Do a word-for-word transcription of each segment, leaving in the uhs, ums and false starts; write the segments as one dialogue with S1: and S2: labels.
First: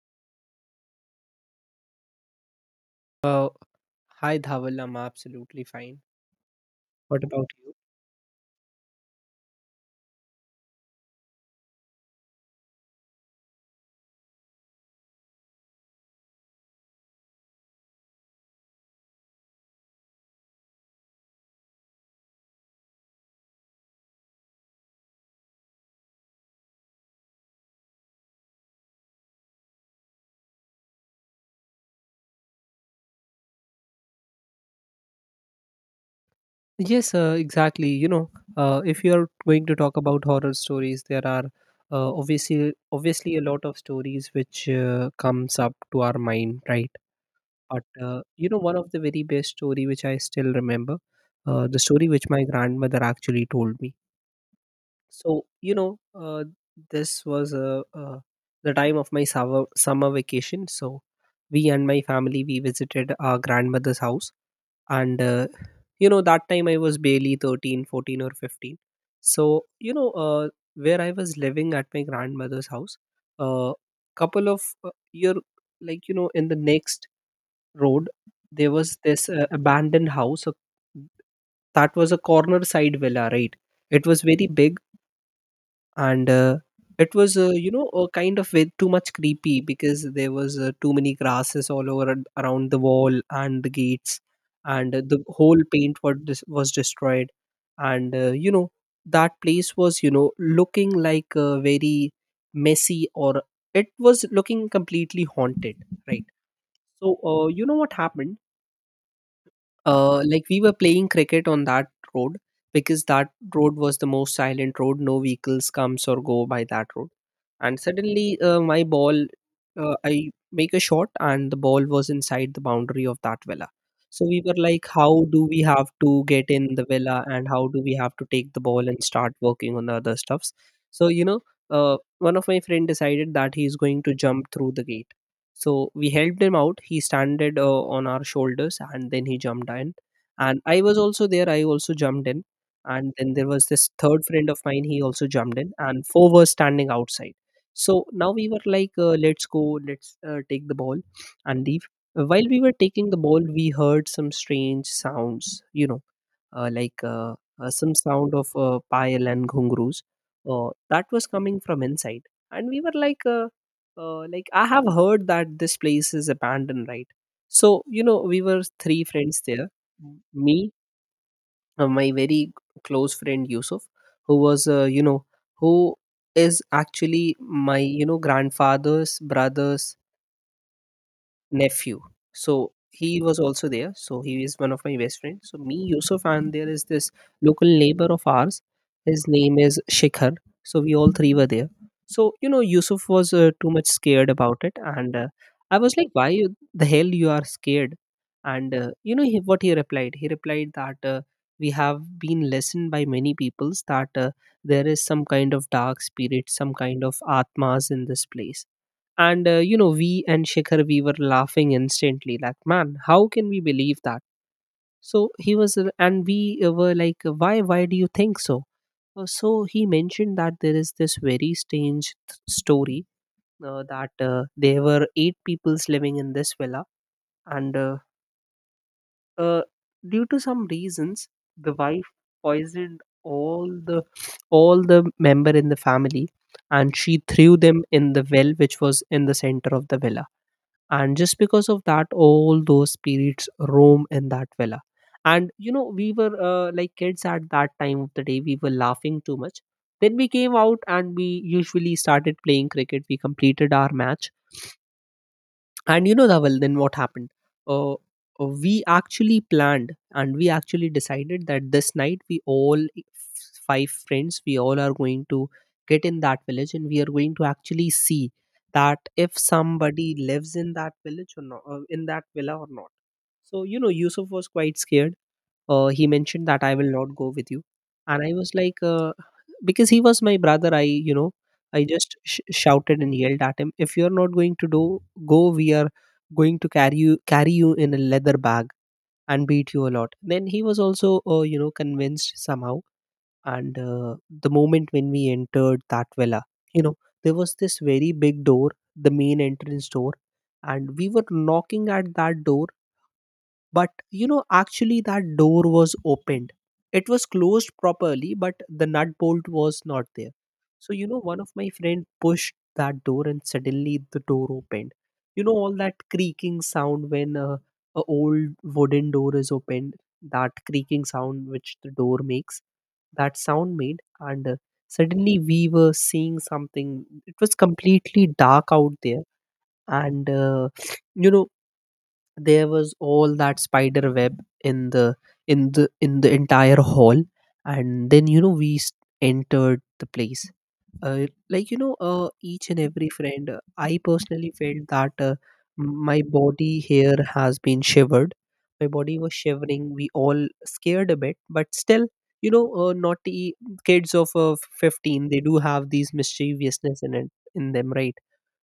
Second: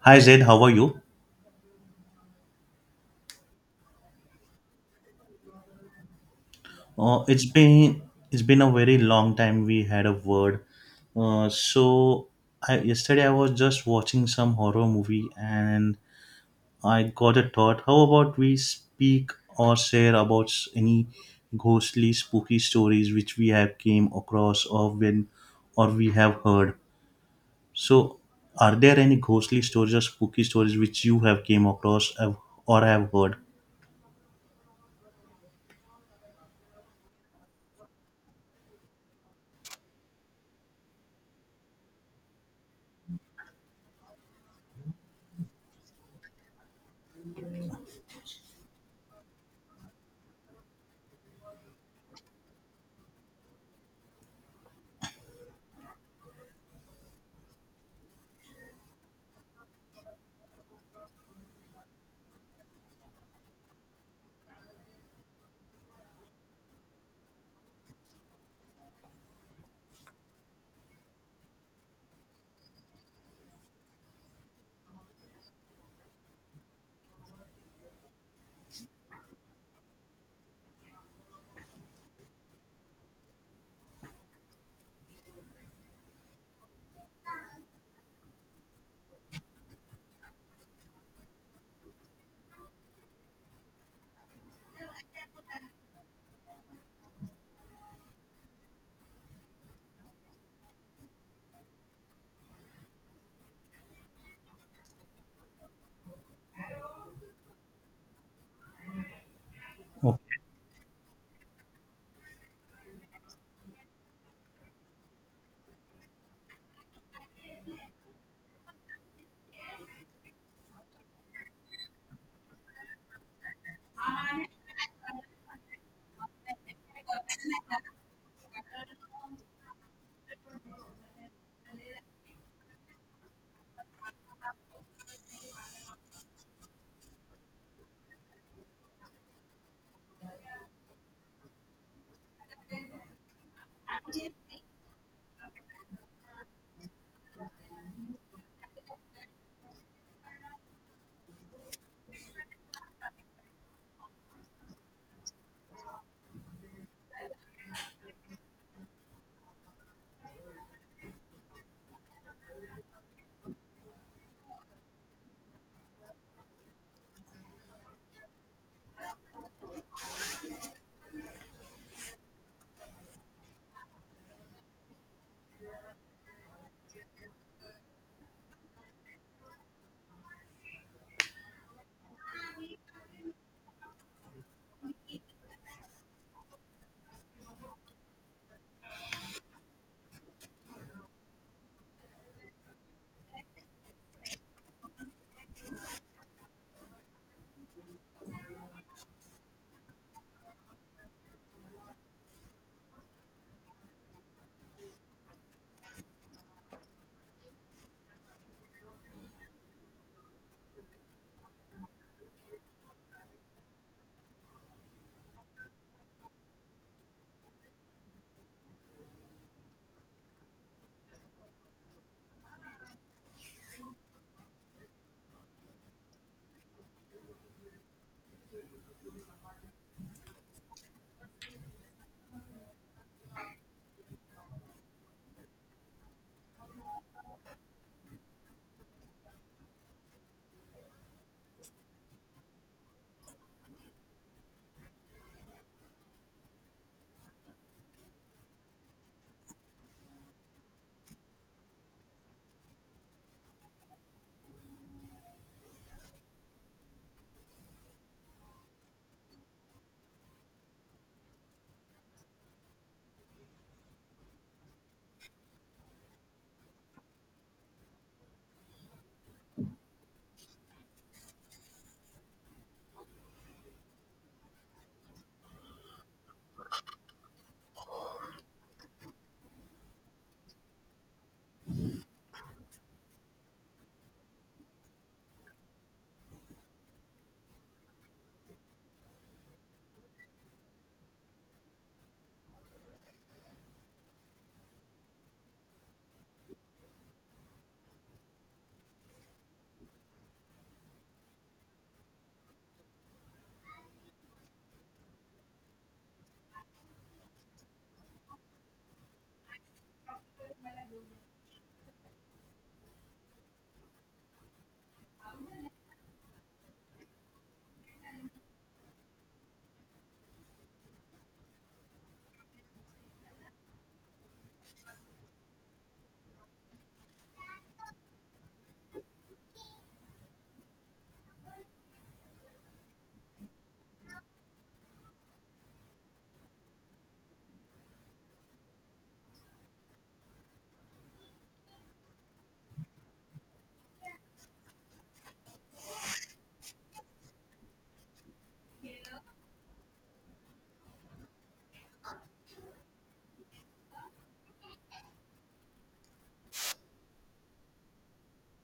S1: Hi Zaid, how are you?
S2: Well, hi Dhawal, I'm absolutely fine. What
S1: Uh, it's
S2: about you?
S1: been it's been a very long time we had a word. Uh, so I, yesterday I was just watching some horror movie and I got a thought. How about we speak or share about s- any ghostly, spooky stories which we have came across or when or we have heard. So are there any ghostly stories or spooky stories which you have came across have- or have heard?
S2: Yes, uh, exactly. You know, uh, if you are going to talk about horror stories, there are uh, obviously obviously a lot of stories which uh, comes up to our mind, right? But uh, you know, one of the very best story which I still remember, uh, the story which my grandmother actually told me. so you know uh, this was uh, uh, the time of my summer, summer vacation, so we and my family we visited our grandmother's house. And uh, you know that time I was barely thirteen, fourteen, or fifteen. so you know uh, where I was living at my grandmother's house, a couple of uh, year, like, you know, in the next road, there was this uh, abandoned house, a, that was a corner side villa, right? It was very big. And uh, it was uh, you know a kind of way too much creepy, because there was uh, too many grasses all over and around the wall and the gates. And uh, the whole paint was dis- was destroyed. And uh, you know, that place was, you know, looking like uh, very messy, or it was looking completely haunted, right? So uh, you know what happened, uh, like, we were playing cricket on that road, because that road was the most silent road. No vehicles comes or go by that road. And suddenly, uh, my ball, uh, I make a shot, and the ball was inside the boundary of that villa. So we were like, how do we have to get in the villa, and how do we have to take the ball and start working on the other stuffs? So, you know, uh, one of my friend decided that he's going to jump through the gate. So we helped him out. He standed uh, on our shoulders, and then he jumped in. And I was also there. I also jumped in. And then there was this third friend of mine. He also jumped in. And four were standing outside. So now we were like, uh, let's go, let's uh, take the ball and leave. While we were taking the ball, we heard some strange sounds, you know, uh, like uh, uh, some sound of uh, payal and ghungroos uh, that was coming from inside. And we were like, uh, uh, like, I have heard that this place is abandoned, right? So you know, we were three friends there, m- me, uh, my very g- close friend Yusuf, who was, uh, you know who is actually my, you know, grandfather's brother's nephew. So he was also there. So he is one of my best friends. So me, Yusuf, and there is this local neighbor of ours. His name is Shikhar. So we all three were there. So you know, Yusuf was uh, too much scared about it, and uh, I was like, "Why you- the hell you are scared?" And uh, you know, he, what he replied? He replied that, uh, we have been listened by many peoples that uh, there is some kind of dark spirit, some kind of atmas in this place. And uh, you know, we and Shikhar, we were laughing instantly. Like, man, how can we believe that? So he was, uh, and we uh, were like, why? Why do you think so? Uh, so he mentioned that there is this very strange th- story, uh, that uh, there were eight peoples living in this villa, and, uh, uh, due to some reasons, the wife poisoned all the all the member in the family, and she threw them in the well, which was in the center of the villa. And just because of that, all those spirits roam in that villa. And, you know, we were, uh, like, kids at that time of the day. We were laughing too much. Then we came out, and we usually started playing cricket. We completed our match. And you know, Dhaval, then what happened? Uh, uh, we actually planned, and we actually decided that this night we all f- five friends, we all are going to get in that village, and we are going to actually see that if somebody lives in that village or not, uh, in that villa or not. So, you know, Yusuf was quite scared. Uh, he mentioned that I will not go with you. And I was like, uh, because he was my brother, I, you know, I just sh- shouted and yelled at him, if you're not going to do, go, we are going to carry you, carry you in a leather bag and beat you a lot. Then he was also, uh, you know, convinced somehow. And uh, the moment when we entered that villa, you know, there was this very big door, the main entrance door, and we were knocking at that door. But you know, actually, that door was opened. It was closed properly, but the nut bolt was not there. So, you know, one of my friend pushed that door, and suddenly the door opened. You know, all that creaking sound when uh, a old wooden door is opened, that creaking sound which the door makes, that sound made. And uh, suddenly we were seeing something. It was completely dark out there. And, uh, you know, there was all that spider web in the in the in the entire hall. And then you know we s- entered the place. Uh, like you know uh, each and every friend, uh, I personally felt that uh, my body here has been shivered, my body was shivering. We all scared a bit, but still, you know, uh, naughty kids of uh, fifteen, they do have these mischievousness in it in them, right?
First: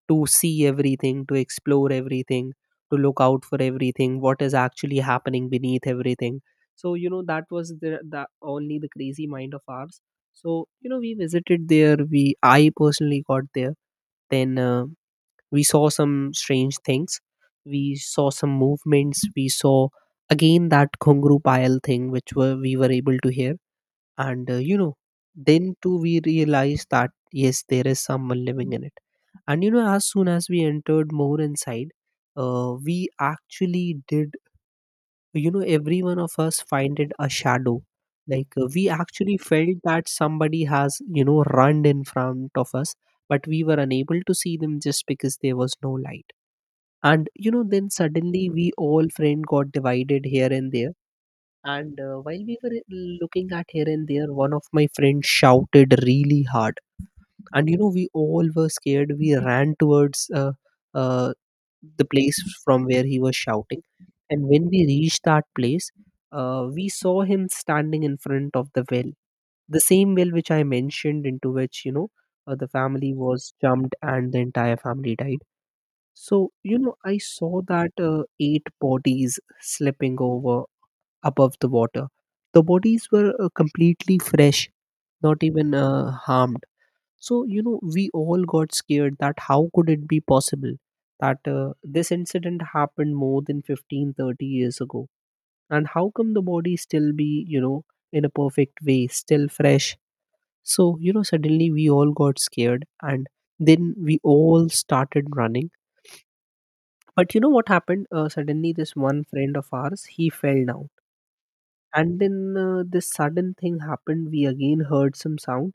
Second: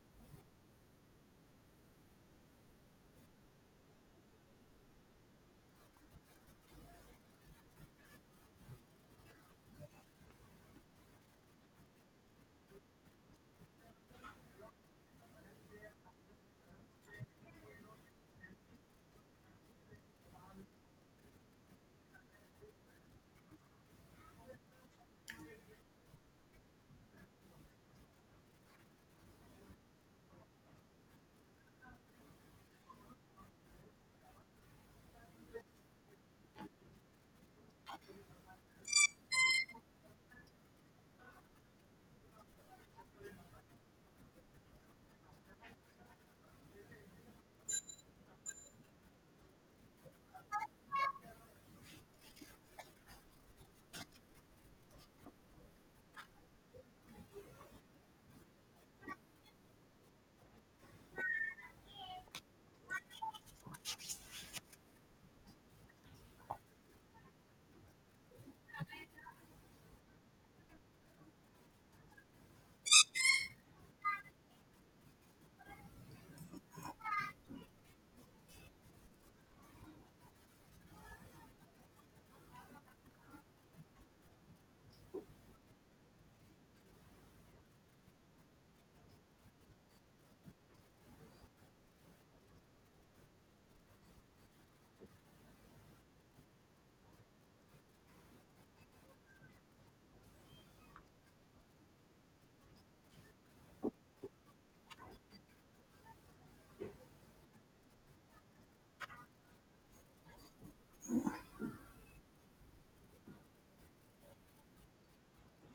S2: To see everything, to explore everything, to look out for everything, what is actually happening beneath everything. So, you know, that was the, the only the crazy mind of ours. So, you know, we visited there. We, I personally got there. Then uh, we saw some strange things. We saw some movements. We saw again that Khungru Payal thing, which were, we were able to hear. And uh, you know, then too we realized that yes, there is someone living in it. And you know, as soon as we entered more inside, uh, we actually did, you know, every one of us find it a shadow. Like, uh, we actually felt that somebody has, you know, run in front of us, but we were unable to see them, just because there was no light. And you know, then suddenly we all friend got divided here and there. And uh, while we were uh, looking at here and there, one of my friends shouted really hard. And you know, we all were scared. We ran towards, uh, uh, the place from where he was shouting. And when we reached that place, uh, we saw him standing in front of the well, the same well which I mentioned, into which, you know, uh, the family was jumped and the entire family died. So, you know, I saw that uh, eight bodies slipping over above the water. The bodies were uh, completely fresh, not even uh, harmed. So, you know, we all got scared that how could it be possible that uh, this incident happened more than fifteen, thirty years ago? And how come the body still be, you know, in a perfect way, still fresh? So, you know, suddenly we all got scared, and then we all started running. But you know what happened? Uh, suddenly, this one friend of ours, he fell down, and then uh, this sudden thing happened. We again heard some sound,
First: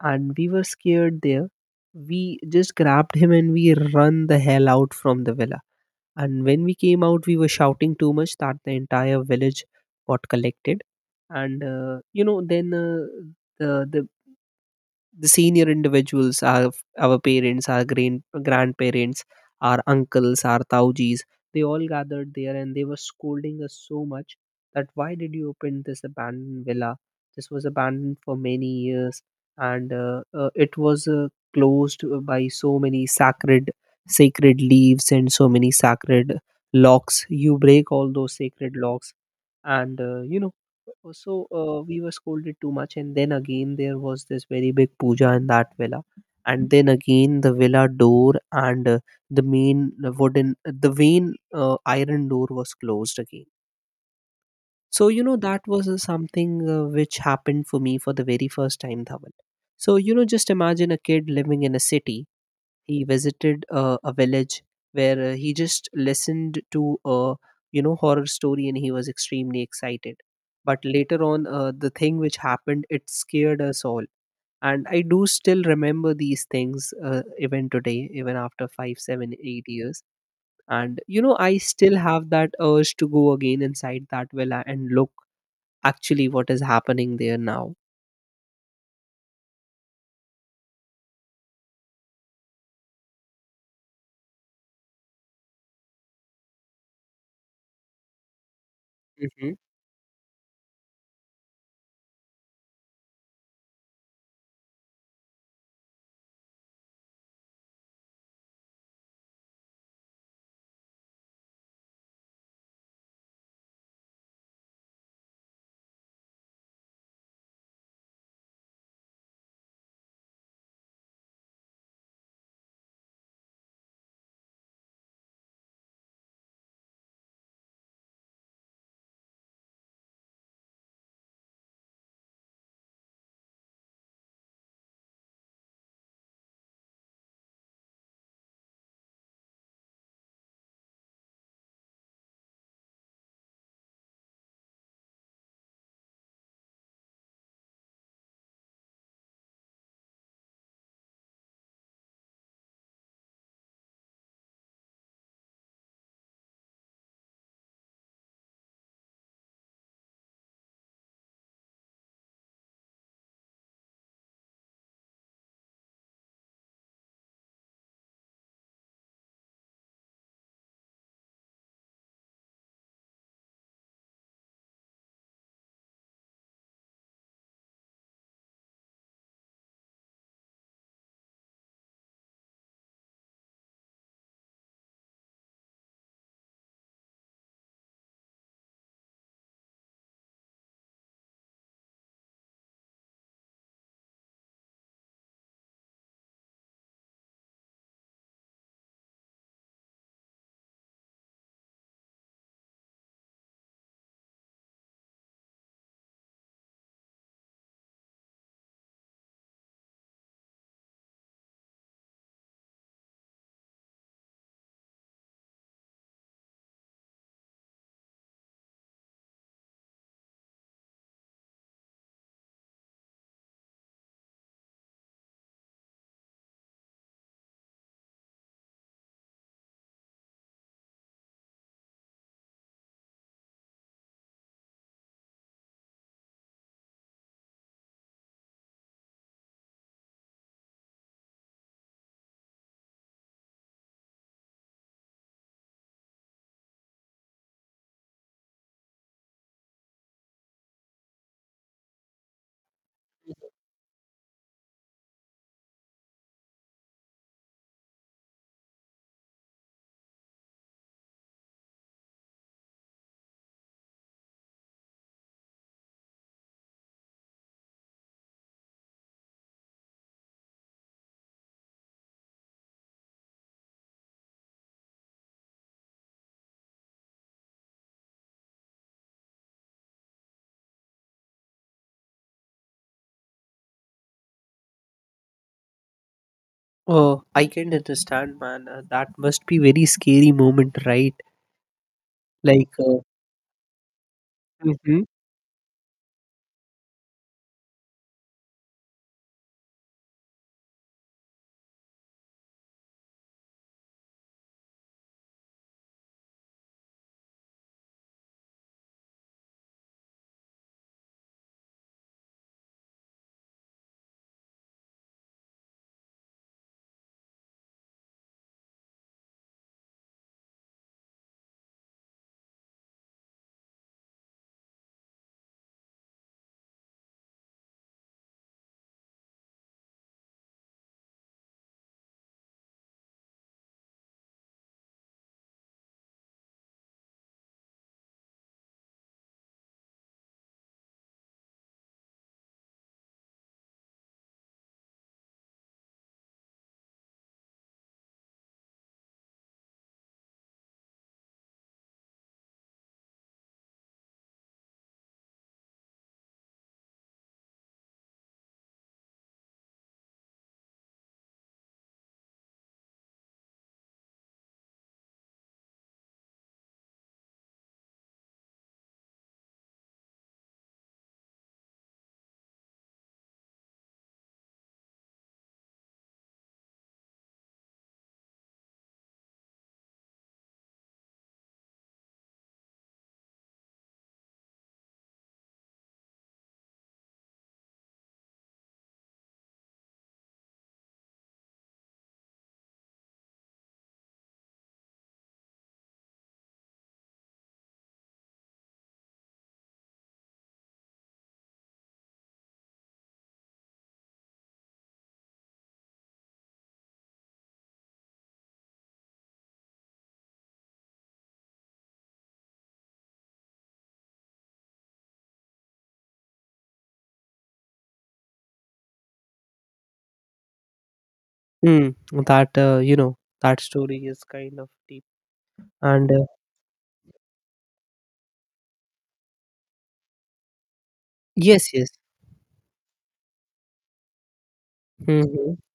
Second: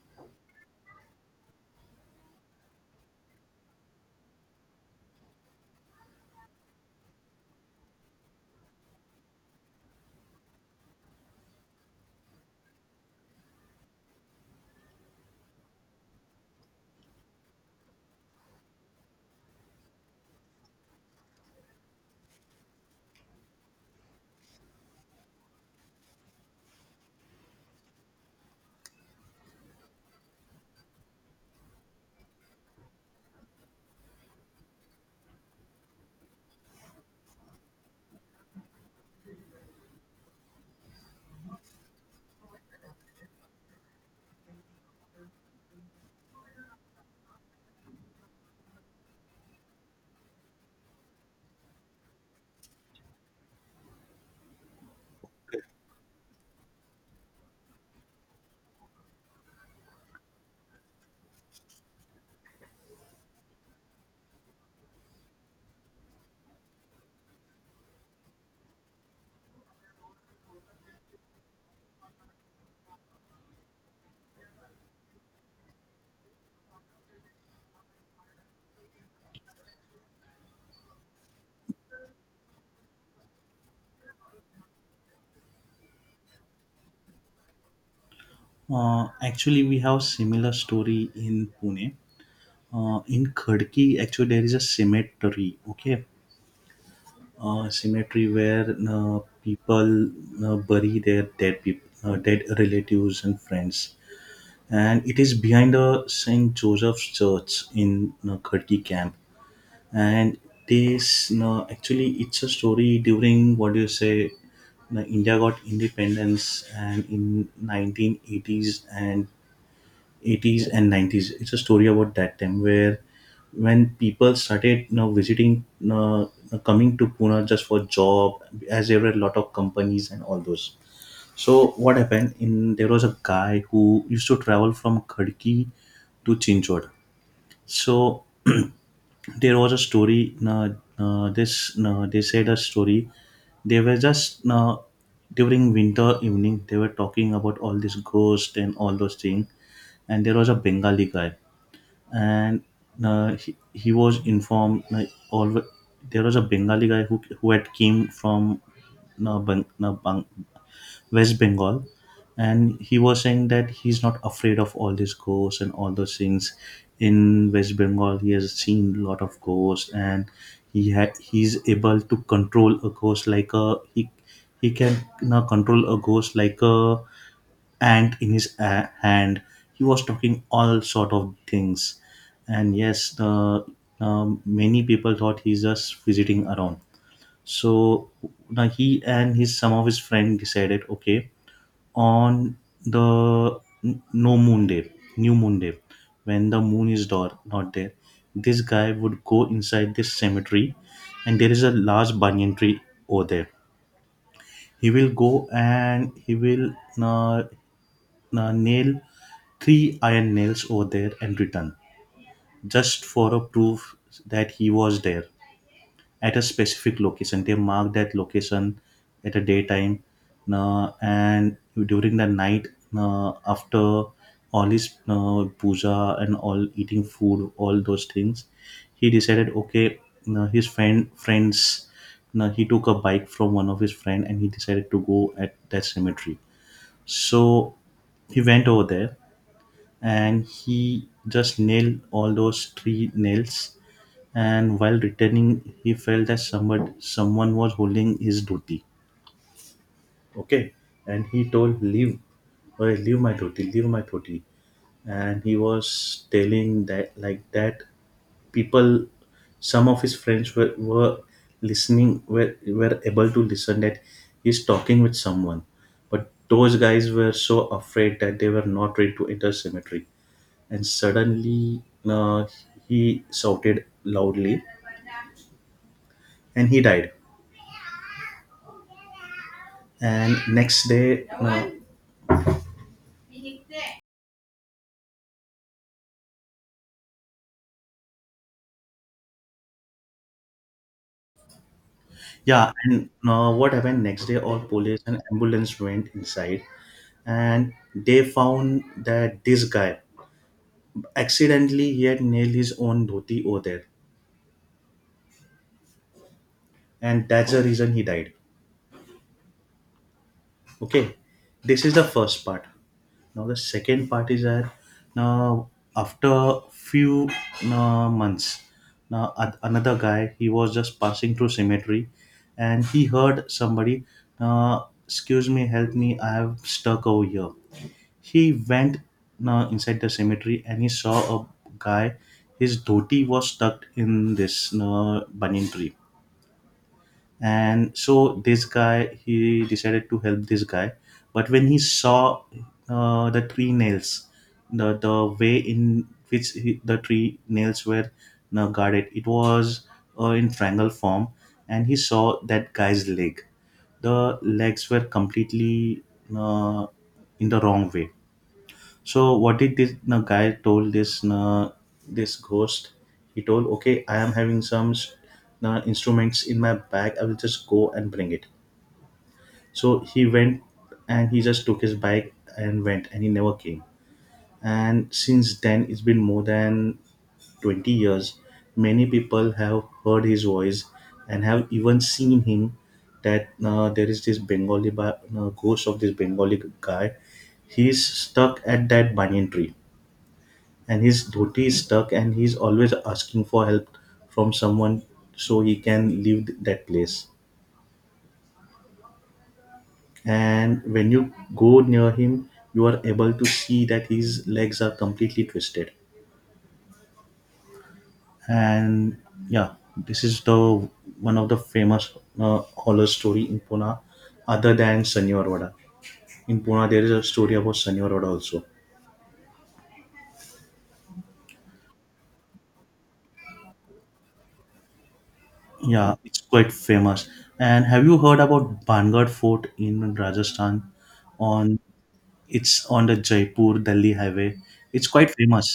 S2: and we were scared. There, we just grabbed him and we run the hell out from the villa. And when we came out, we were shouting too much that the entire village got collected. And uh, you know, then, uh, the the the senior individuals, our our parents, our grand, grandparents, our uncles, our taujis, they all gathered there, and they were scolding us so much, that why did you open this abandoned villa? This was abandoned for many years, and uh, uh, it was uh, closed uh, by so many sacred sacred leaves and so many sacred locks. You break all those sacred locks. And uh, you know uh, so, uh, we were scolded too much, and then again there was this very big puja in that villa, and then again the villa door, and uh, the main uh, wooden, uh, the main uh, iron door was closed again. So you know, that was uh, something uh, which happened for me for the very first time, Dhaval. So you know, just imagine a kid living in a city. He visited uh, a village where uh, he just listened to a you know horror story and he was extremely excited, but later on uh, the thing which happened, it scared us all. And I do still remember these things uh, even today, even after five, seven, eight years. And you know, I still have that urge to go again inside that villa and look actually what is happening there now.
S1: Uh, actually, we have similar story in Pune. Uh, in Khadki, actually, there is a cemetery. Okay, uh, cemetery where uh,
S2: Hmm.
S1: people uh, bury their dead people, uh, dead relatives and friends, and it is behind the Saint Joseph's Church in uh, Khadki camp. And this uh, actually, it's a story during what do you say? uh, India got independence, and in nineteen eighties and eighties and nineties. It's a story about that time where when people started, you know, visiting, you know, coming to Pune just for job, as there were a lot of companies and all those. So what happened? In there was a guy who used to travel from Khadki to Chinchod. So there was a story uh, uh, this uh, they said a story they were just uh, during winter evening they were talking about all this ghost and all those things, and there was a Bengali guy, and uh, he, he was informed like all there was a Bengali guy who, who had came from uh, Bang, uh, Bang, West Bengal, and he was saying that he's not afraid of all these ghosts and all those things. In West Bengal he has seen a lot of ghosts, and he had he's able to control a ghost like a he he can now control a ghost like a, and in his uh, hand he was talking all sort of things. And yes, the um, many people thought he's just visiting around. So now he and his some of his friend decided okay, on the n- no moon day, new moon day, when the moon is door, not there, this guy would go inside this cemetery, and there is a large banyan tree over there. He will go and he will uh, uh, nail three iron nails over there and return, just for a proof that he was there. At a specific location they mark that location at a daytime, uh, and during the night, uh, after all his uh, puja and all eating food all those things, he decided okay, uh, his friend friends uh, he took a bike from one of his friend and he decided to go at that cemetery. So he went over there and he just nailed all those three nails. And while returning, he felt that somebody, someone was holding his dhoti. Okay, and he told, "Leave, or leave my dhoti, leave my dhoti." And he was telling that like that, people, some of his friends were, were listening, were, were able to listen that he's talking with someone, but those guys were so afraid that they were not ready to enter cemetery. And suddenly, uh, he shouted loudly and he died. And next day, uh,
S2: Oh, I can understand, man. Uh, that must be very scary moment, right?
S1: yeah,
S2: Like uh,
S1: and uh, what happened next day, all police
S2: mhm.
S1: and ambulance went inside and they found that this guy, accidentally he had nailed his own dhoti over there, and that's the reason he died. Okay, this is the first part. Now the second part is that, now after few uh, months, now a- another guy he was just passing through cemetery, and he heard somebody, uh, "Excuse me, help me! I have stuck over here." He went now inside the cemetery and he saw a guy. His dhoti was stuck in this uh, banyan tree, and so this guy he decided to help this guy. But when he saw uh, the tree nails, the the way in which he, the tree nails were now guarded, it was uh, in triangle form, and he saw that guy's leg, the legs were completely uh, in the wrong way. So what did this, no, guy told this, no, this ghost? He told, okay, I am having some, no, instruments in my bag. I will just go and bring it. So he went and he just took his bike and went, and he never came. And since then, it's been more than twenty years. Many people have heard his voice and have even seen him. That uh, there is this Bengali ba- uh, ghost of this Bengali guy. He's stuck at that banyan tree and his dhoti is stuck and he's always asking for help from someone so he can leave th- that place. And when you go near him you are able to see that his legs are completely twisted, and yeah, this is the one of the famous uh, horror story in Pune, other than Sanyor Vada. In Pune there is a story about Sanyor Vada also.
S2: Mm, that uh, you know, that story is kind of deep, and
S1: Yeah,
S2: uh,
S1: it's quite famous. And have you heard about Bangad Fort in Rajasthan?
S2: yes,
S1: On
S2: yes.
S1: It's on the Jaipur Delhi highway. It's quite
S2: Hmm,
S1: famous.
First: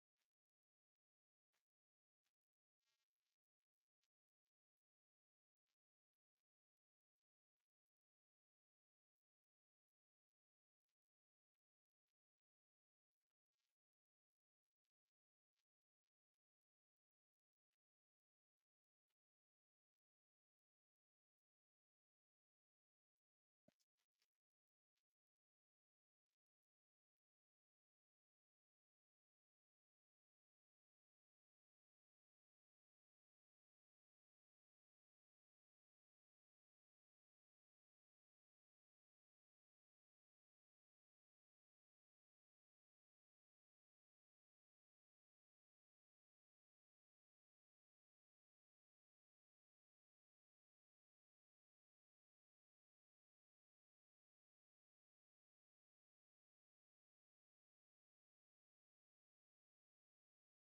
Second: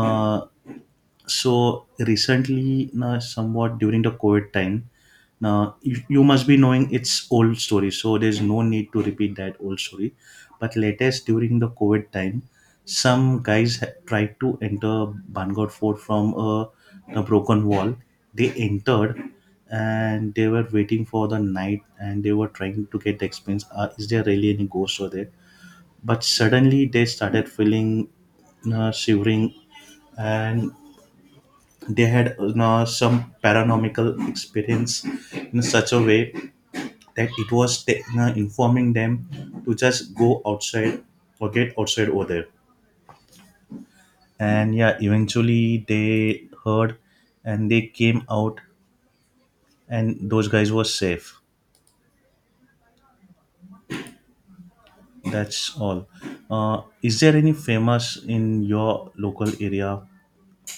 S1: Uh, so recently, na somewhat during the COVID time, now you, you must be knowing its old story. So there's no need to repeat that old story. But latest during the COVID time, some guys ha- tried to enter Bangor Fort from a, a broken wall. They entered and they were waiting for the night and they were trying to get the experience. Uh, is there really any ghost over there? But suddenly they started feeling uh, shivering, and they had uh, some paranormal experience in such a way that it was ta- uh, informing them to just go outside or get outside over there. And yeah, eventually they heard and they came out and those guys were safe. That's all. Uh, is there any famous in your local area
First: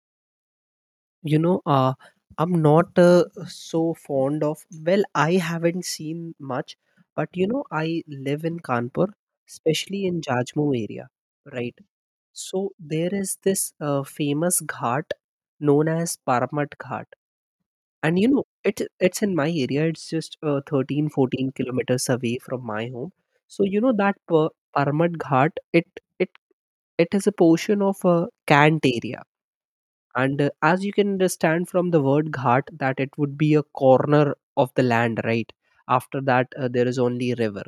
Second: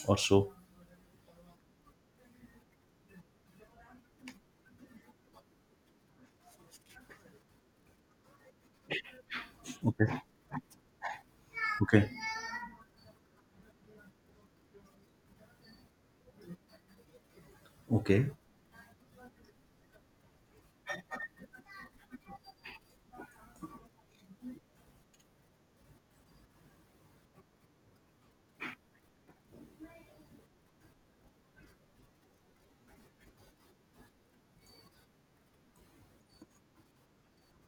S1: or so?
S2: you know uh, I'm not uh, so fond of, well, I haven't seen much, but you know, I live in Kanpur, especially
S1: Okay.
S2: in Jajmo area, right?
S1: Okay.
S2: So there is this uh, famous ghat known as Paramat Ghat. And
S1: Okay.
S2: you know, it's it's in my area. It's just uh, thirteen, fourteen kilometers away from my home. So you know, that per, Parmat Ghat, it it it is a portion of a cant area. And uh, as you can understand from the word ghat, that it would be a corner of the land, right? After that uh, there is only river.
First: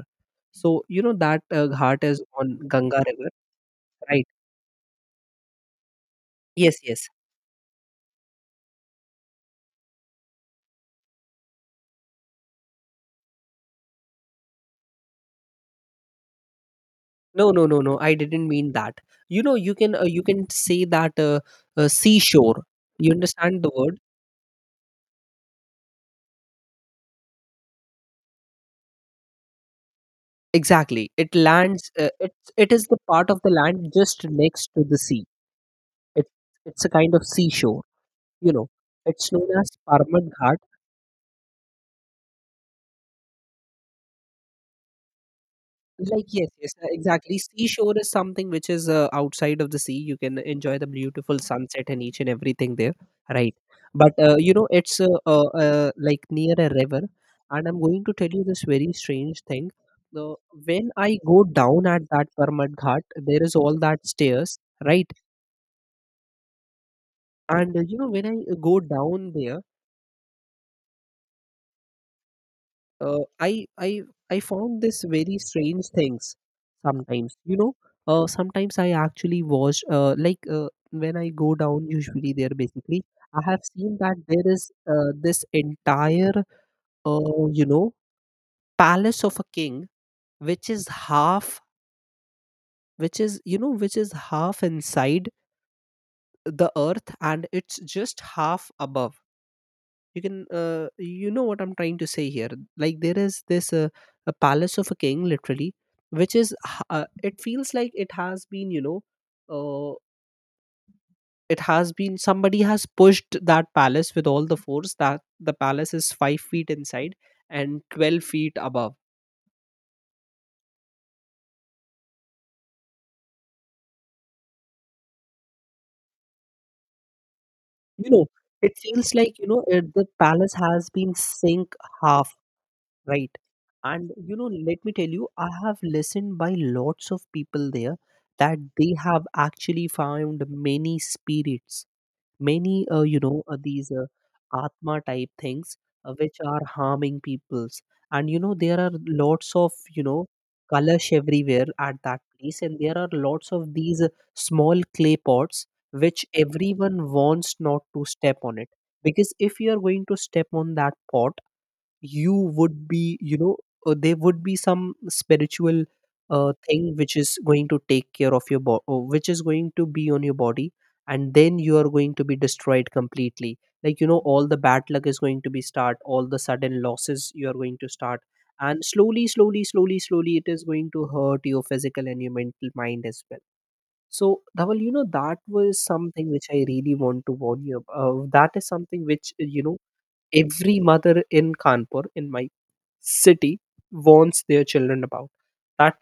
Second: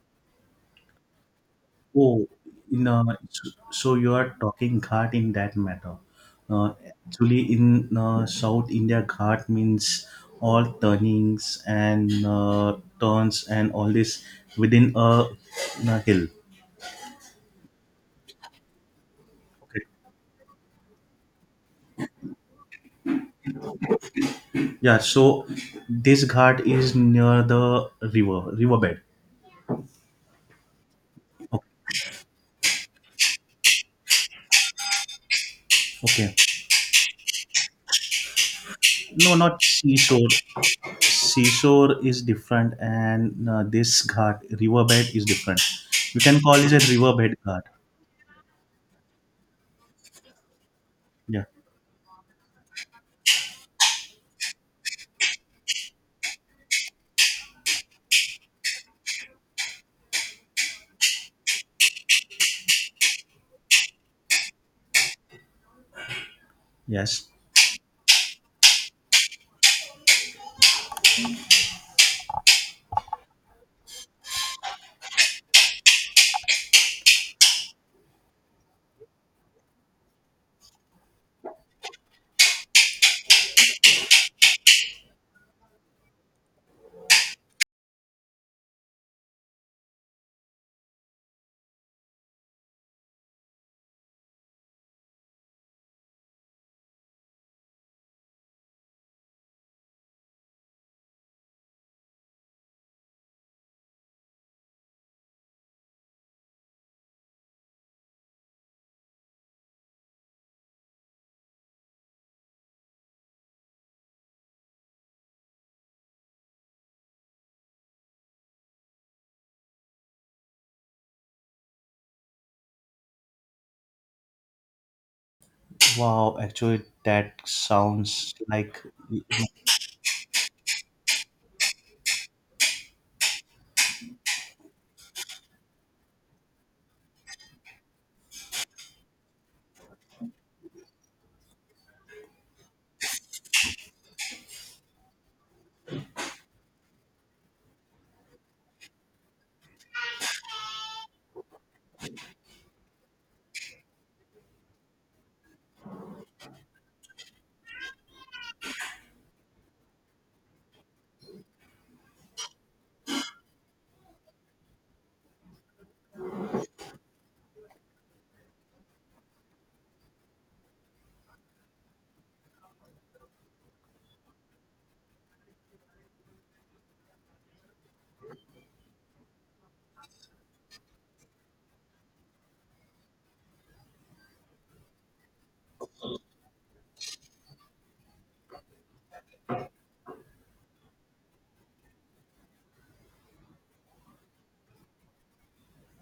S2: So you know, that uh, ghat is
S1: Oh,
S2: on
S1: in uh,
S2: Ganga river,
S1: so so you
S2: right?
S1: are talking Ghat in that matter. Uh,
S2: Yes, yes.
S1: actually, in uh, South India, Ghat means all turnings and uh, turns and all this within a, a hill.
S2: No, no, no, no. I didn't mean that. You know, you
S1: Okay.
S2: can uh, you can say that uh, uh, seashore. You understand the word.
S1: Yeah. So this Ghat is near the river riverbed.
S2: Exactly. It
S1: Okay.
S2: lands. Uh, it it is the part of the land just next to the sea. It's
S1: Okay.
S2: it's a kind of seashore. You know, it's
S1: No,
S2: known
S1: not
S2: as
S1: seashore.
S2: Parmat Ghat.
S1: Seashore is different, and uh, this Ghat riverbed is different. You
S2: Like,
S1: can
S2: yes,
S1: call it
S2: yes,
S1: a
S2: uh,
S1: riverbed
S2: exactly.
S1: Ghat.
S2: Seashore is something which is uh, outside of the sea. You can enjoy the beautiful
S1: Yeah.
S2: sunset and each and everything there, right? But uh, you know, it's uh, uh, uh, like near a river, and I'm going to tell you this very strange thing. The when I go down at that Parmat Ghat, there is all that stairs, right?
S1: Yes.
S2: And uh, you know, when I go down there, uh, I I I found this very strange things sometimes. You know, uh, sometimes I actually watch, uh, like, uh, when I go down, usually, there basically I have seen that there is uh, this entire uh, you know, palace of a king, which is half, which is, you know, which is half inside the earth, and it's just half above. You can uh, you know what I'm trying to say here. Like, there is this uh, a palace of a king literally, which is h- uh, it feels like it has been, you know, uh, it has been somebody has pushed that palace with all the force, that the palace is five feet inside and twelve feet above.
S1: Wow, actually that
S2: You know,
S1: sounds
S2: it
S1: like
S2: feels like, you know, it, the palace has been sink half, right? And you know, let me tell you, I have listened by lots of people there that they have actually found many spirits, many uh, you know uh, these uh, atma type things, uh, which are harming peoples. And you know, there are lots of, you know, kalash everywhere at that place, and there are lots of these uh, small clay pots which everyone wants not to step on it. Because if you are going to step on that pot, you would be, you know, uh, there would be some spiritual uh, thing which is going to take care of your body, which is going to be on your body, and then you are going to be destroyed completely. Like, you know, all the bad luck is going to be start, all the sudden losses you are going to start, and slowly, slowly, slowly, slowly it is going to hurt your physical and your mental mind as well. So Dhaval, you know, that was something which I really want to warn you about. Uh, that is something which, uh, you know, every mother in Kanpur, in my city, warns their children about. That,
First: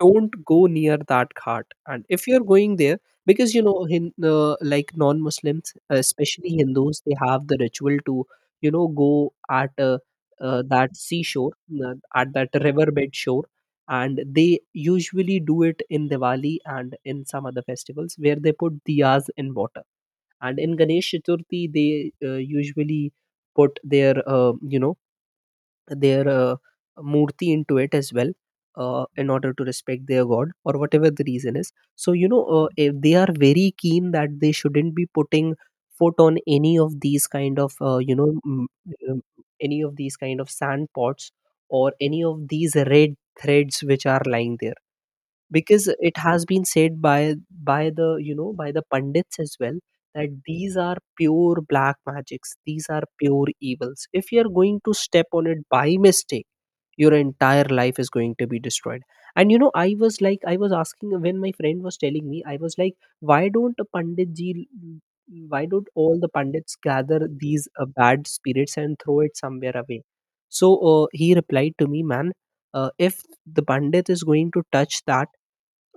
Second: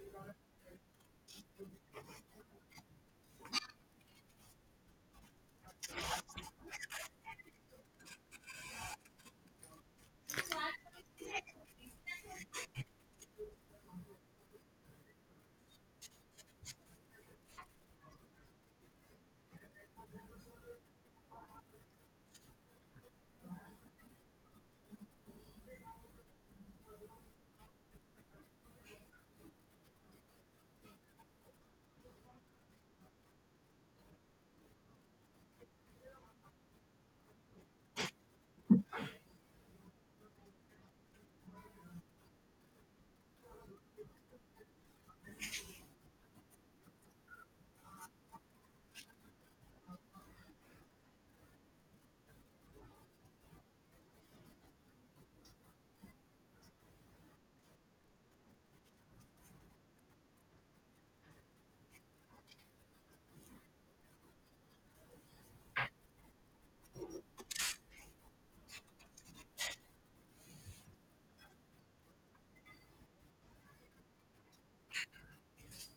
S2: don't go near that ghat, and if you're going there, because you know, hin, uh, like non-Muslims, especially Hindus, they have the ritual to, you know, go at uh, uh, that seashore, uh, at that riverbed shore. And they usually do it in Diwali and in some other festivals, where they put diyas in water. And in Ganesh Chaturthi, they uh, usually put their uh, you know their uh, murti into it as well, uh, in order to respect their god or whatever the reason is. So you know, uh, if they are very keen that they shouldn't be putting foot on any of these kind of, uh, you know m- um, any of these kind of sand pots, or any of these red threads which are lying there. Because it has been said by, by the you know, by the pundits as well, that these are pure black magics, these are pure evils. If you are going to step on it by mistake, your entire life is going to be destroyed. And you know, I was like, I was asking, when my friend was telling me, I was like, why don't a pandit ji, why don't all the pandits gather these uh, bad spirits and throw it somewhere away? So uh, he replied to me, man, uh, if the pandit is going to touch that,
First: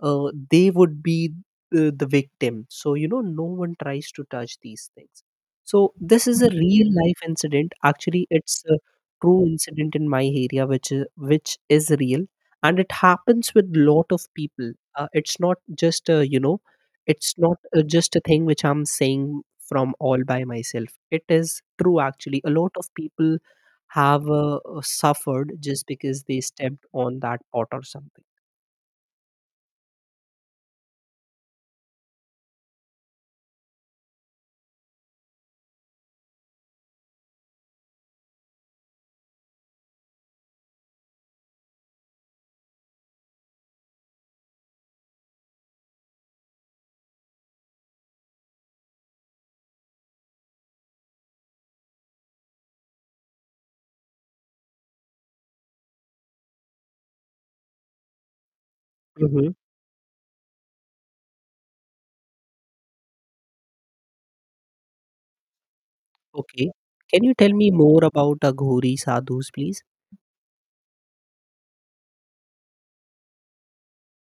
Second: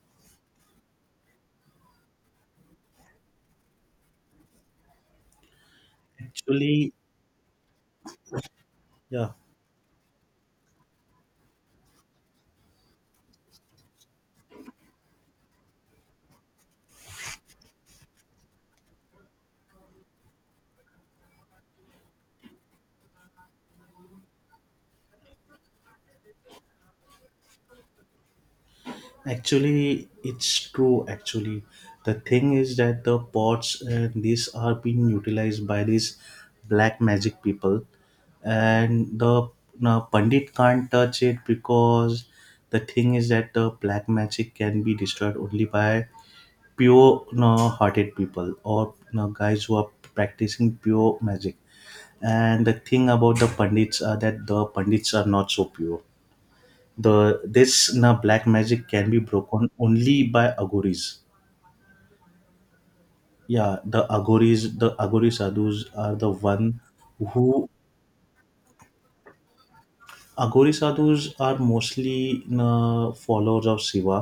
S2: uh, they would be the, the victim. So, you know, no one tries to touch these things. So, this is a real
S1: actually,
S2: life incident. Actually, it's a
S1: yeah,
S2: true incident in my area, which is, which is real. And it happens with lot of people. Uh, it's not just, a, you know, it's not uh, just a thing which I'm saying from all by myself. It is true, actually. A lot of people have uh, uh, suffered just because they stepped on that pot or something.
S1: actually it's true actually. The thing is that the pots and these are being utilized by these black magic people, and the, now, pandit can't touch it because the thing is that the black magic can be destroyed only by pure no hearted people or no guys who are practicing pure magic. And the thing about the pandits are that the pandits are not so pure. The, this na black magic can be broken only by agoris. Yeah, the agoris, the agori sadhus are the
S2: Okay.
S1: one
S2: Can you tell
S1: who,
S2: me more about Aghori sadhus, please?
S1: agori sadhus are mostly na followers of Shiva.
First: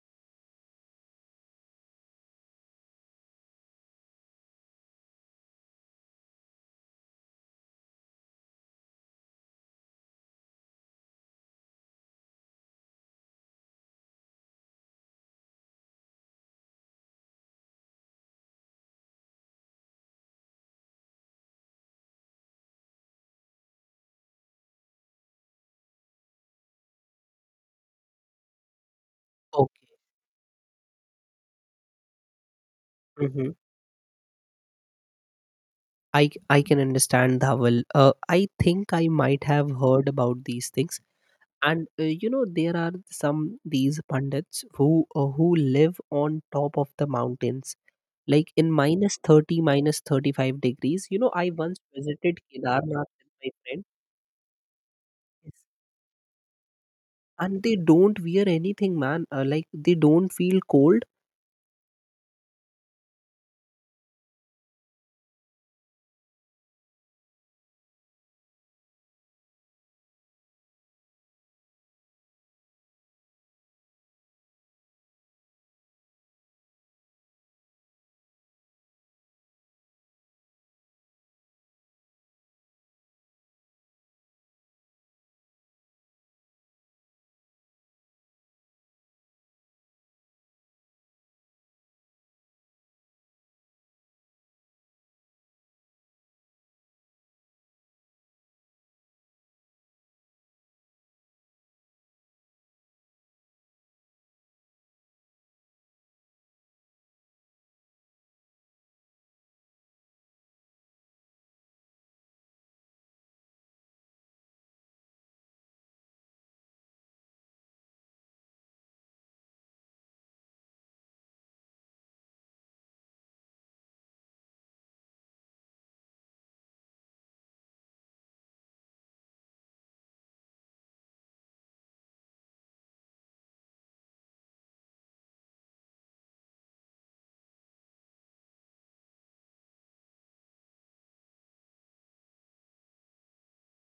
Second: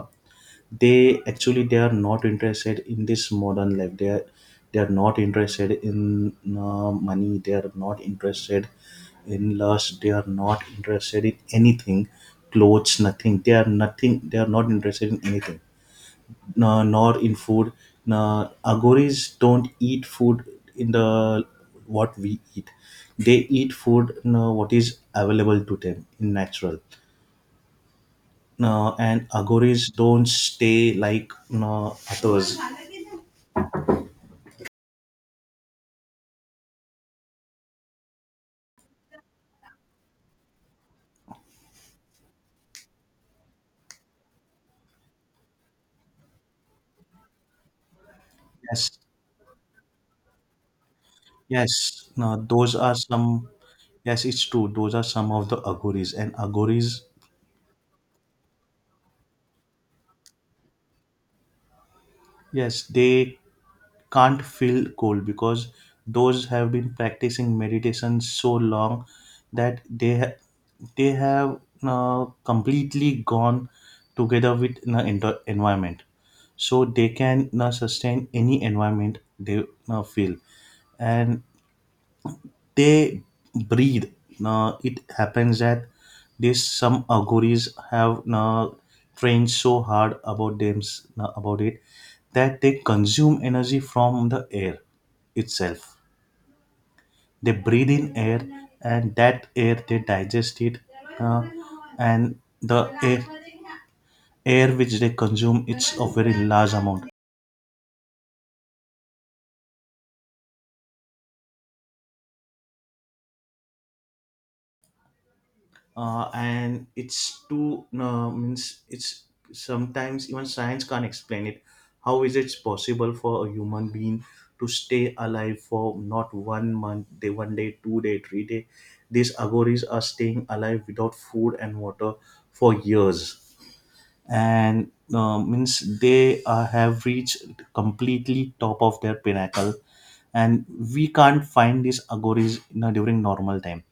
S1: They actually, they are not interested in this modern life. They are, they are not interested in uh, money. They are not interested in lust. They are not interested in anything. Clothes, nothing. They are nothing, they are not interested in anything, no, nor in food. No, agoris don't eat food in the what we eat. They eat food, no, what is available to them in natural. No, and agoris
S2: Okay.
S1: don't stay like, no, others.
S2: Mm-hmm. I I can understand, Dhawal. Uh, I think I might have heard about these things. And uh, you know, there are some these pundits who uh, who live on top of the mountains, like in
S1: Yes,
S2: minus thirty, minus thirty five degrees. You know, I
S1: yes.
S2: once
S1: Now
S2: visited
S1: those are
S2: Kedarnath with
S1: some.
S2: my friend.
S1: Yes, it's true. Those are some of
S2: Yes.
S1: the agoris and agoris.
S2: And they don't wear anything, man. Uh, like, they don't feel cold.
S1: Yes, they can't feel cold because those have been practicing meditation so long that they ha- they have now completely gone together with the inter- environment, so they can now sustain any environment they now feel. And they breathe. Now it happens that this some auguries have now trained so hard about them, now about it, that they consume energy from the air itself. They breathe in air, and that air they digest it, uh, and the air air which they consume, it's a very large amount, uh, and it's too, uh, means it's sometimes even science can't explain it, how is it possible for a human being to stay alive for not one month day, one day, two day, three day. These agoris are staying alive without food and water for years, and uh, means they uh, have reached completely top of their pinnacle. And we can't find these agoris you know, during normal time.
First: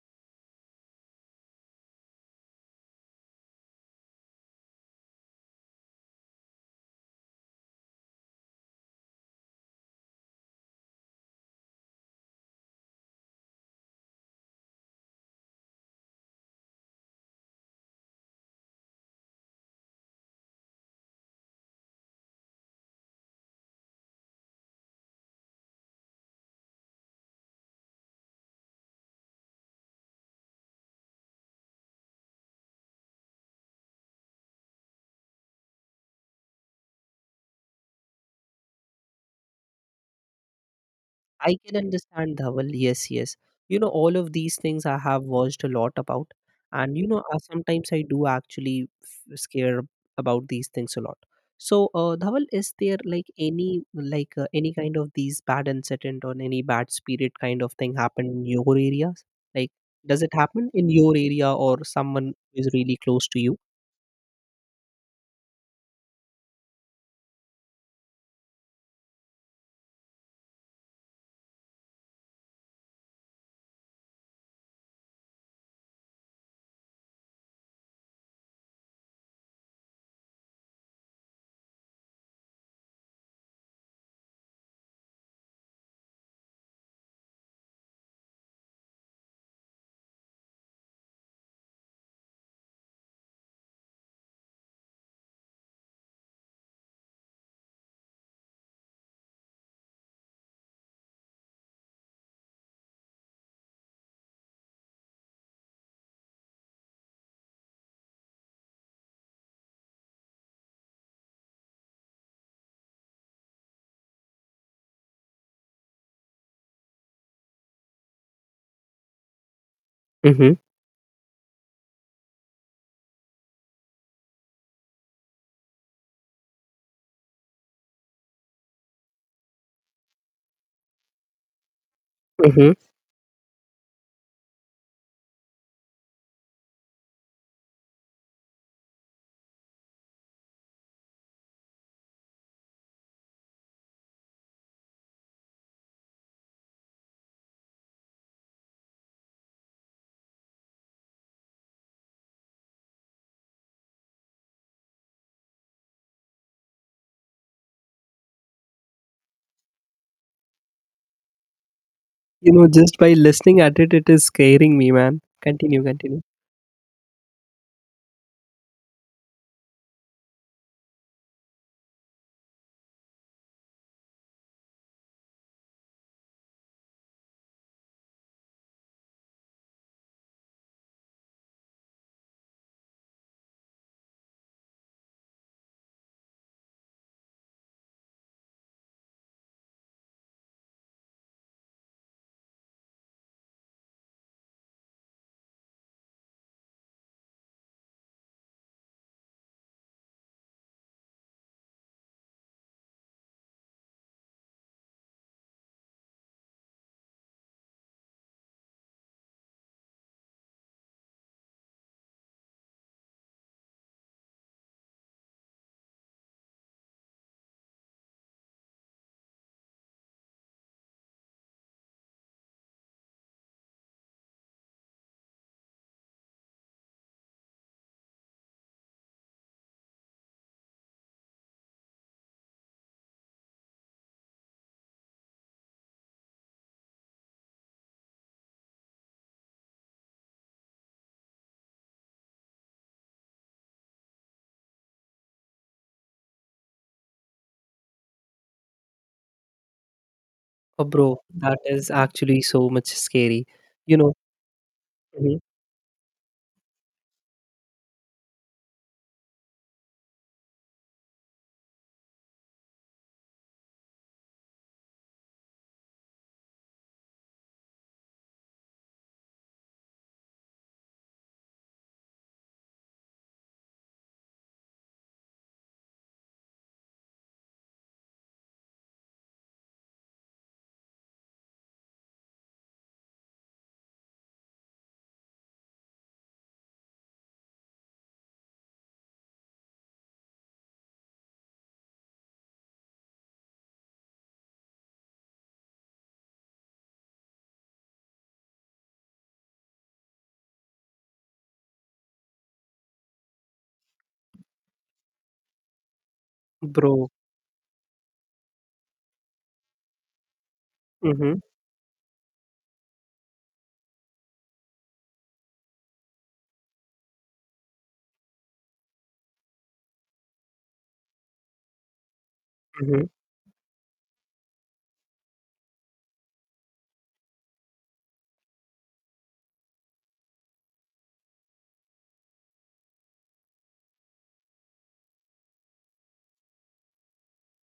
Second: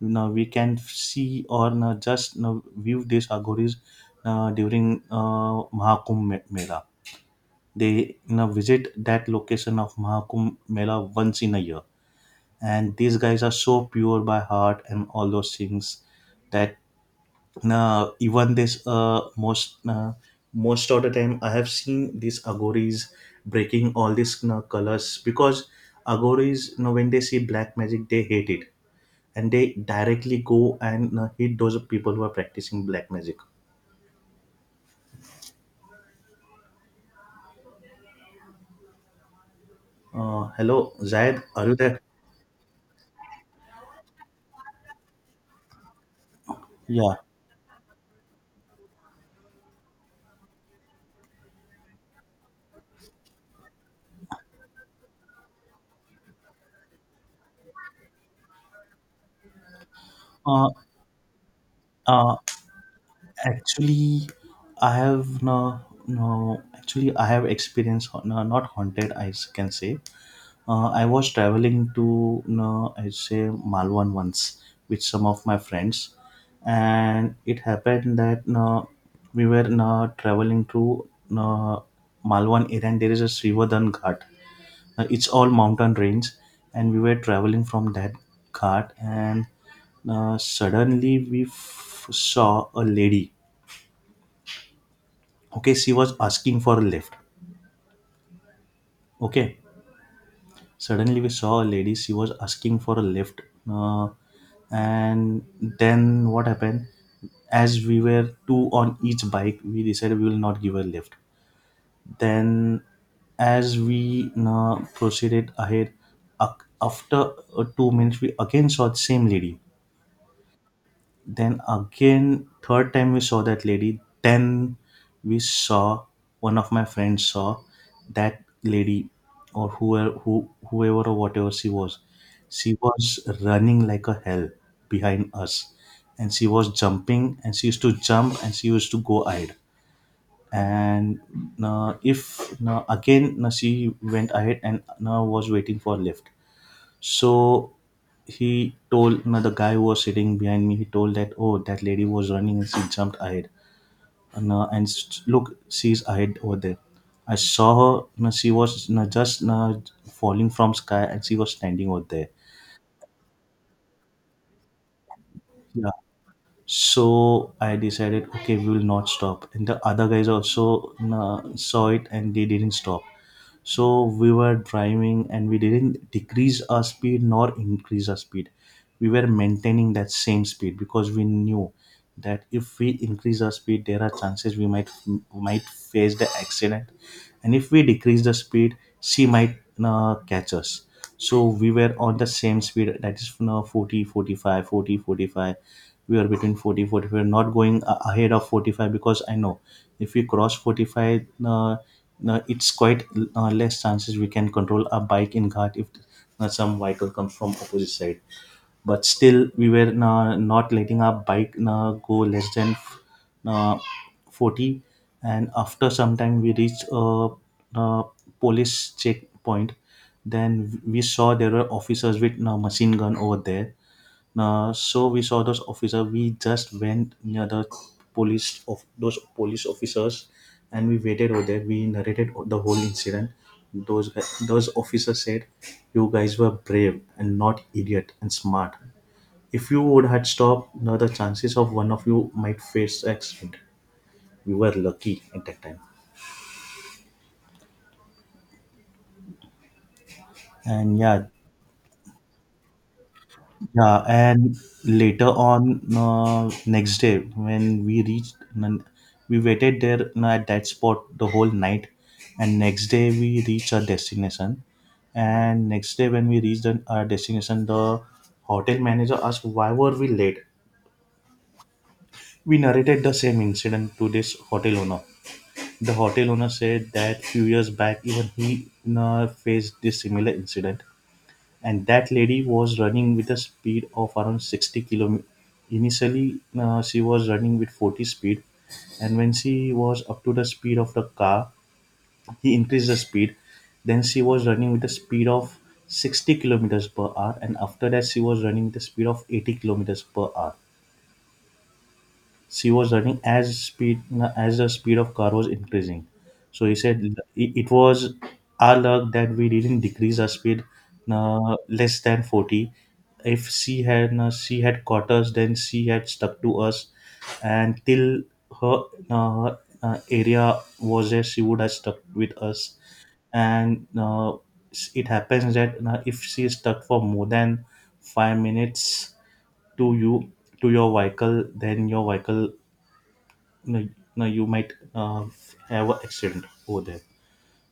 S1: You know, we can see or, you know, just, you know, view these agoris uh, during uh, Mahakumbh Me- Mela. They you know, visit that location of Mahakumbh Mela once in a year, and these guys are so pure by heart and all those things that, uh, even this, uh, most uh, most of the time I have seen these agoris breaking all these, you know, colors, because agoris, you know, when they see black magic, they hate it, and they directly go and, you know, hit those people who are practicing black magic. Uh, hello zayed
S2: I
S1: are you
S2: can
S1: there?
S2: understand, Dhawal. Yes, yes. You know, all of these things I have watched a lot about. And, you
S1: Yeah.
S2: know, uh, sometimes I do actually f- scare about these things a lot. So, uh, Dhawal, is there like any, like uh, any kind of these bad incident or any bad spirit kind of thing happen in your areas? Like, does it
S1: uh,
S2: happen in your area or someone
S1: uh,
S2: who is really close to you?
S1: actually I have no. No, actually, I have experience, no, not haunted, I s- can say. Uh, I was traveling to, you know, I say, Malwan once with some of my friends, and it happened that, you know, we were, you know, traveling to, you know, Malwan area, and there is a Srivadan Ghat. Uh, it's all mountain range, and we were traveling from that ghat, and uh, suddenly we f- saw a lady. Okay, she was asking for a lift. Okay. Suddenly, we saw a lady, she was asking for a lift. Uh, and then what happened? As we were two on each bike, we decided we will not give her lift. Then, as we uh, proceeded ahead, ac- after uh, two minutes, we again saw the same lady.
S2: Mm-hmm.
S1: Then again, third time we saw that lady. Then we saw, one of my friends saw that lady, or whoever who whoever or whatever she was.
S2: Mm-hmm.
S1: She was running like a hell behind us, and she was jumping, and she used to jump and she used to go ahead. And, uh, if, uh, again, uh, she went ahead and, uh, was waiting for lift. So he told, no, the guy who was sitting behind me, he told that, oh, that lady was running and she jumped ahead. And, uh, and s- look, she's ahead over there. I saw her. No, she was, no, just, no, falling from sky, and she was standing over there.
S2: You know, just by listening at it, it is scaring me, man. Continue,
S1: Yeah.
S2: continue.
S1: So I decided, okay, we will not stop. And the other guys also, no, saw it, and they didn't stop. So we were driving and we didn't decrease our speed nor increase our speed. We were maintaining that same speed because we knew that if we increase our speed there are chances we might we might face the accident, and if we decrease the speed she might, uh, catch us. So we were on the same speed, that is, you forty, forty-five, forty, forty-five. 40 45 40 45. We are between forty forty-five, not going a- ahead of forty-five, because I know if we cross forty-five, uh, uh, it's quite, uh, less chances we can control our bike in guard if, uh, some vehicle comes from opposite side, but still we were, uh, not letting our bike, uh, go less than, uh, forty. And after some time we reached a, a police checkpoint. Then we saw there were officers with, uh, machine gun over there. Uh, so we saw those officer. We just went near the police of those police officers, and we waited over there. We narrated the whole incident. Those guy- those officers said, "You guys were brave and not idiot and smart. If you would had stopped, now the chances of one of you might face accident. We were lucky at that time."
S2: Oh,
S1: And,
S2: bro,
S1: yeah.
S2: that is actually so much scary. You
S1: Yeah,
S2: know,
S1: and later
S2: mhm,
S1: on, uh, next day when we reached, n- we waited there, uh, at that spot the whole night, and next day we reached our destination. And next day when we reached the- our destination, the hotel manager asked why were we late. We narrated the same incident to this hotel owner. The hotel owner said that few years back, even he, uh, faced this similar incident, and that lady was running with a speed of around sixty kilometers. Initially, uh, she was running with forty speed, and when she was up to the speed of the car, he increased the speed. Then she was running with a speed of sixty kilometers per hour, and after that she was running with a speed of eighty kilometers per hour. She was running as speed as the speed of car was increasing. So he said
S2: bro.
S1: it it was our luck that we didn't decrease our speed,
S2: Hmm.
S1: uh, less than forty. If she had, uh, she had caught us, then she had stuck to us, and till her, uh, uh, area was there, she would have stuck with us.
S2: Hmm.
S1: And, uh, it happens that, uh, if she is stuck for more than five minutes to you, to your vehicle, then your vehicle, no, no, you might, uh, have an accident over there.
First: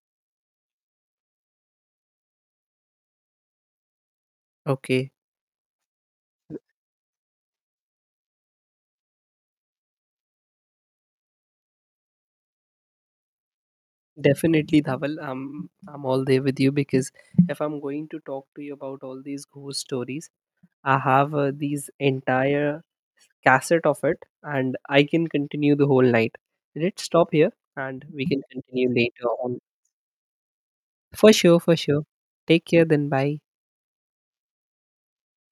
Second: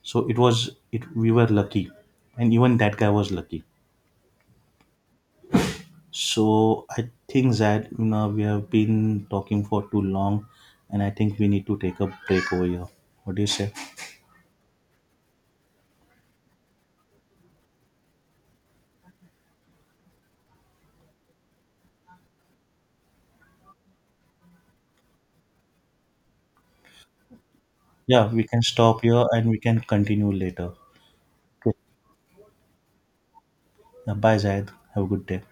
S1: So it was, it we were lucky, and even that guy was lucky.
S2: Okay,
S1: So I think that, you know, we have been talking for too long, and I think we need to take a break over here. What do you say?
S2: definitely, Dhaval. I'm I'm all there with you, because if I'm going to talk to you about all these ghost stories, I have uh, these entire cassette of it, and I can continue the whole night. Let's stop here, and we
S1: Yeah,
S2: can
S1: we can
S2: continue
S1: stop here
S2: later
S1: and we
S2: on.
S1: can continue later.
S2: For sure, for
S1: Okay.
S2: sure. Take care, then. Bye.
S1: Bye, Zayed. Have a good day.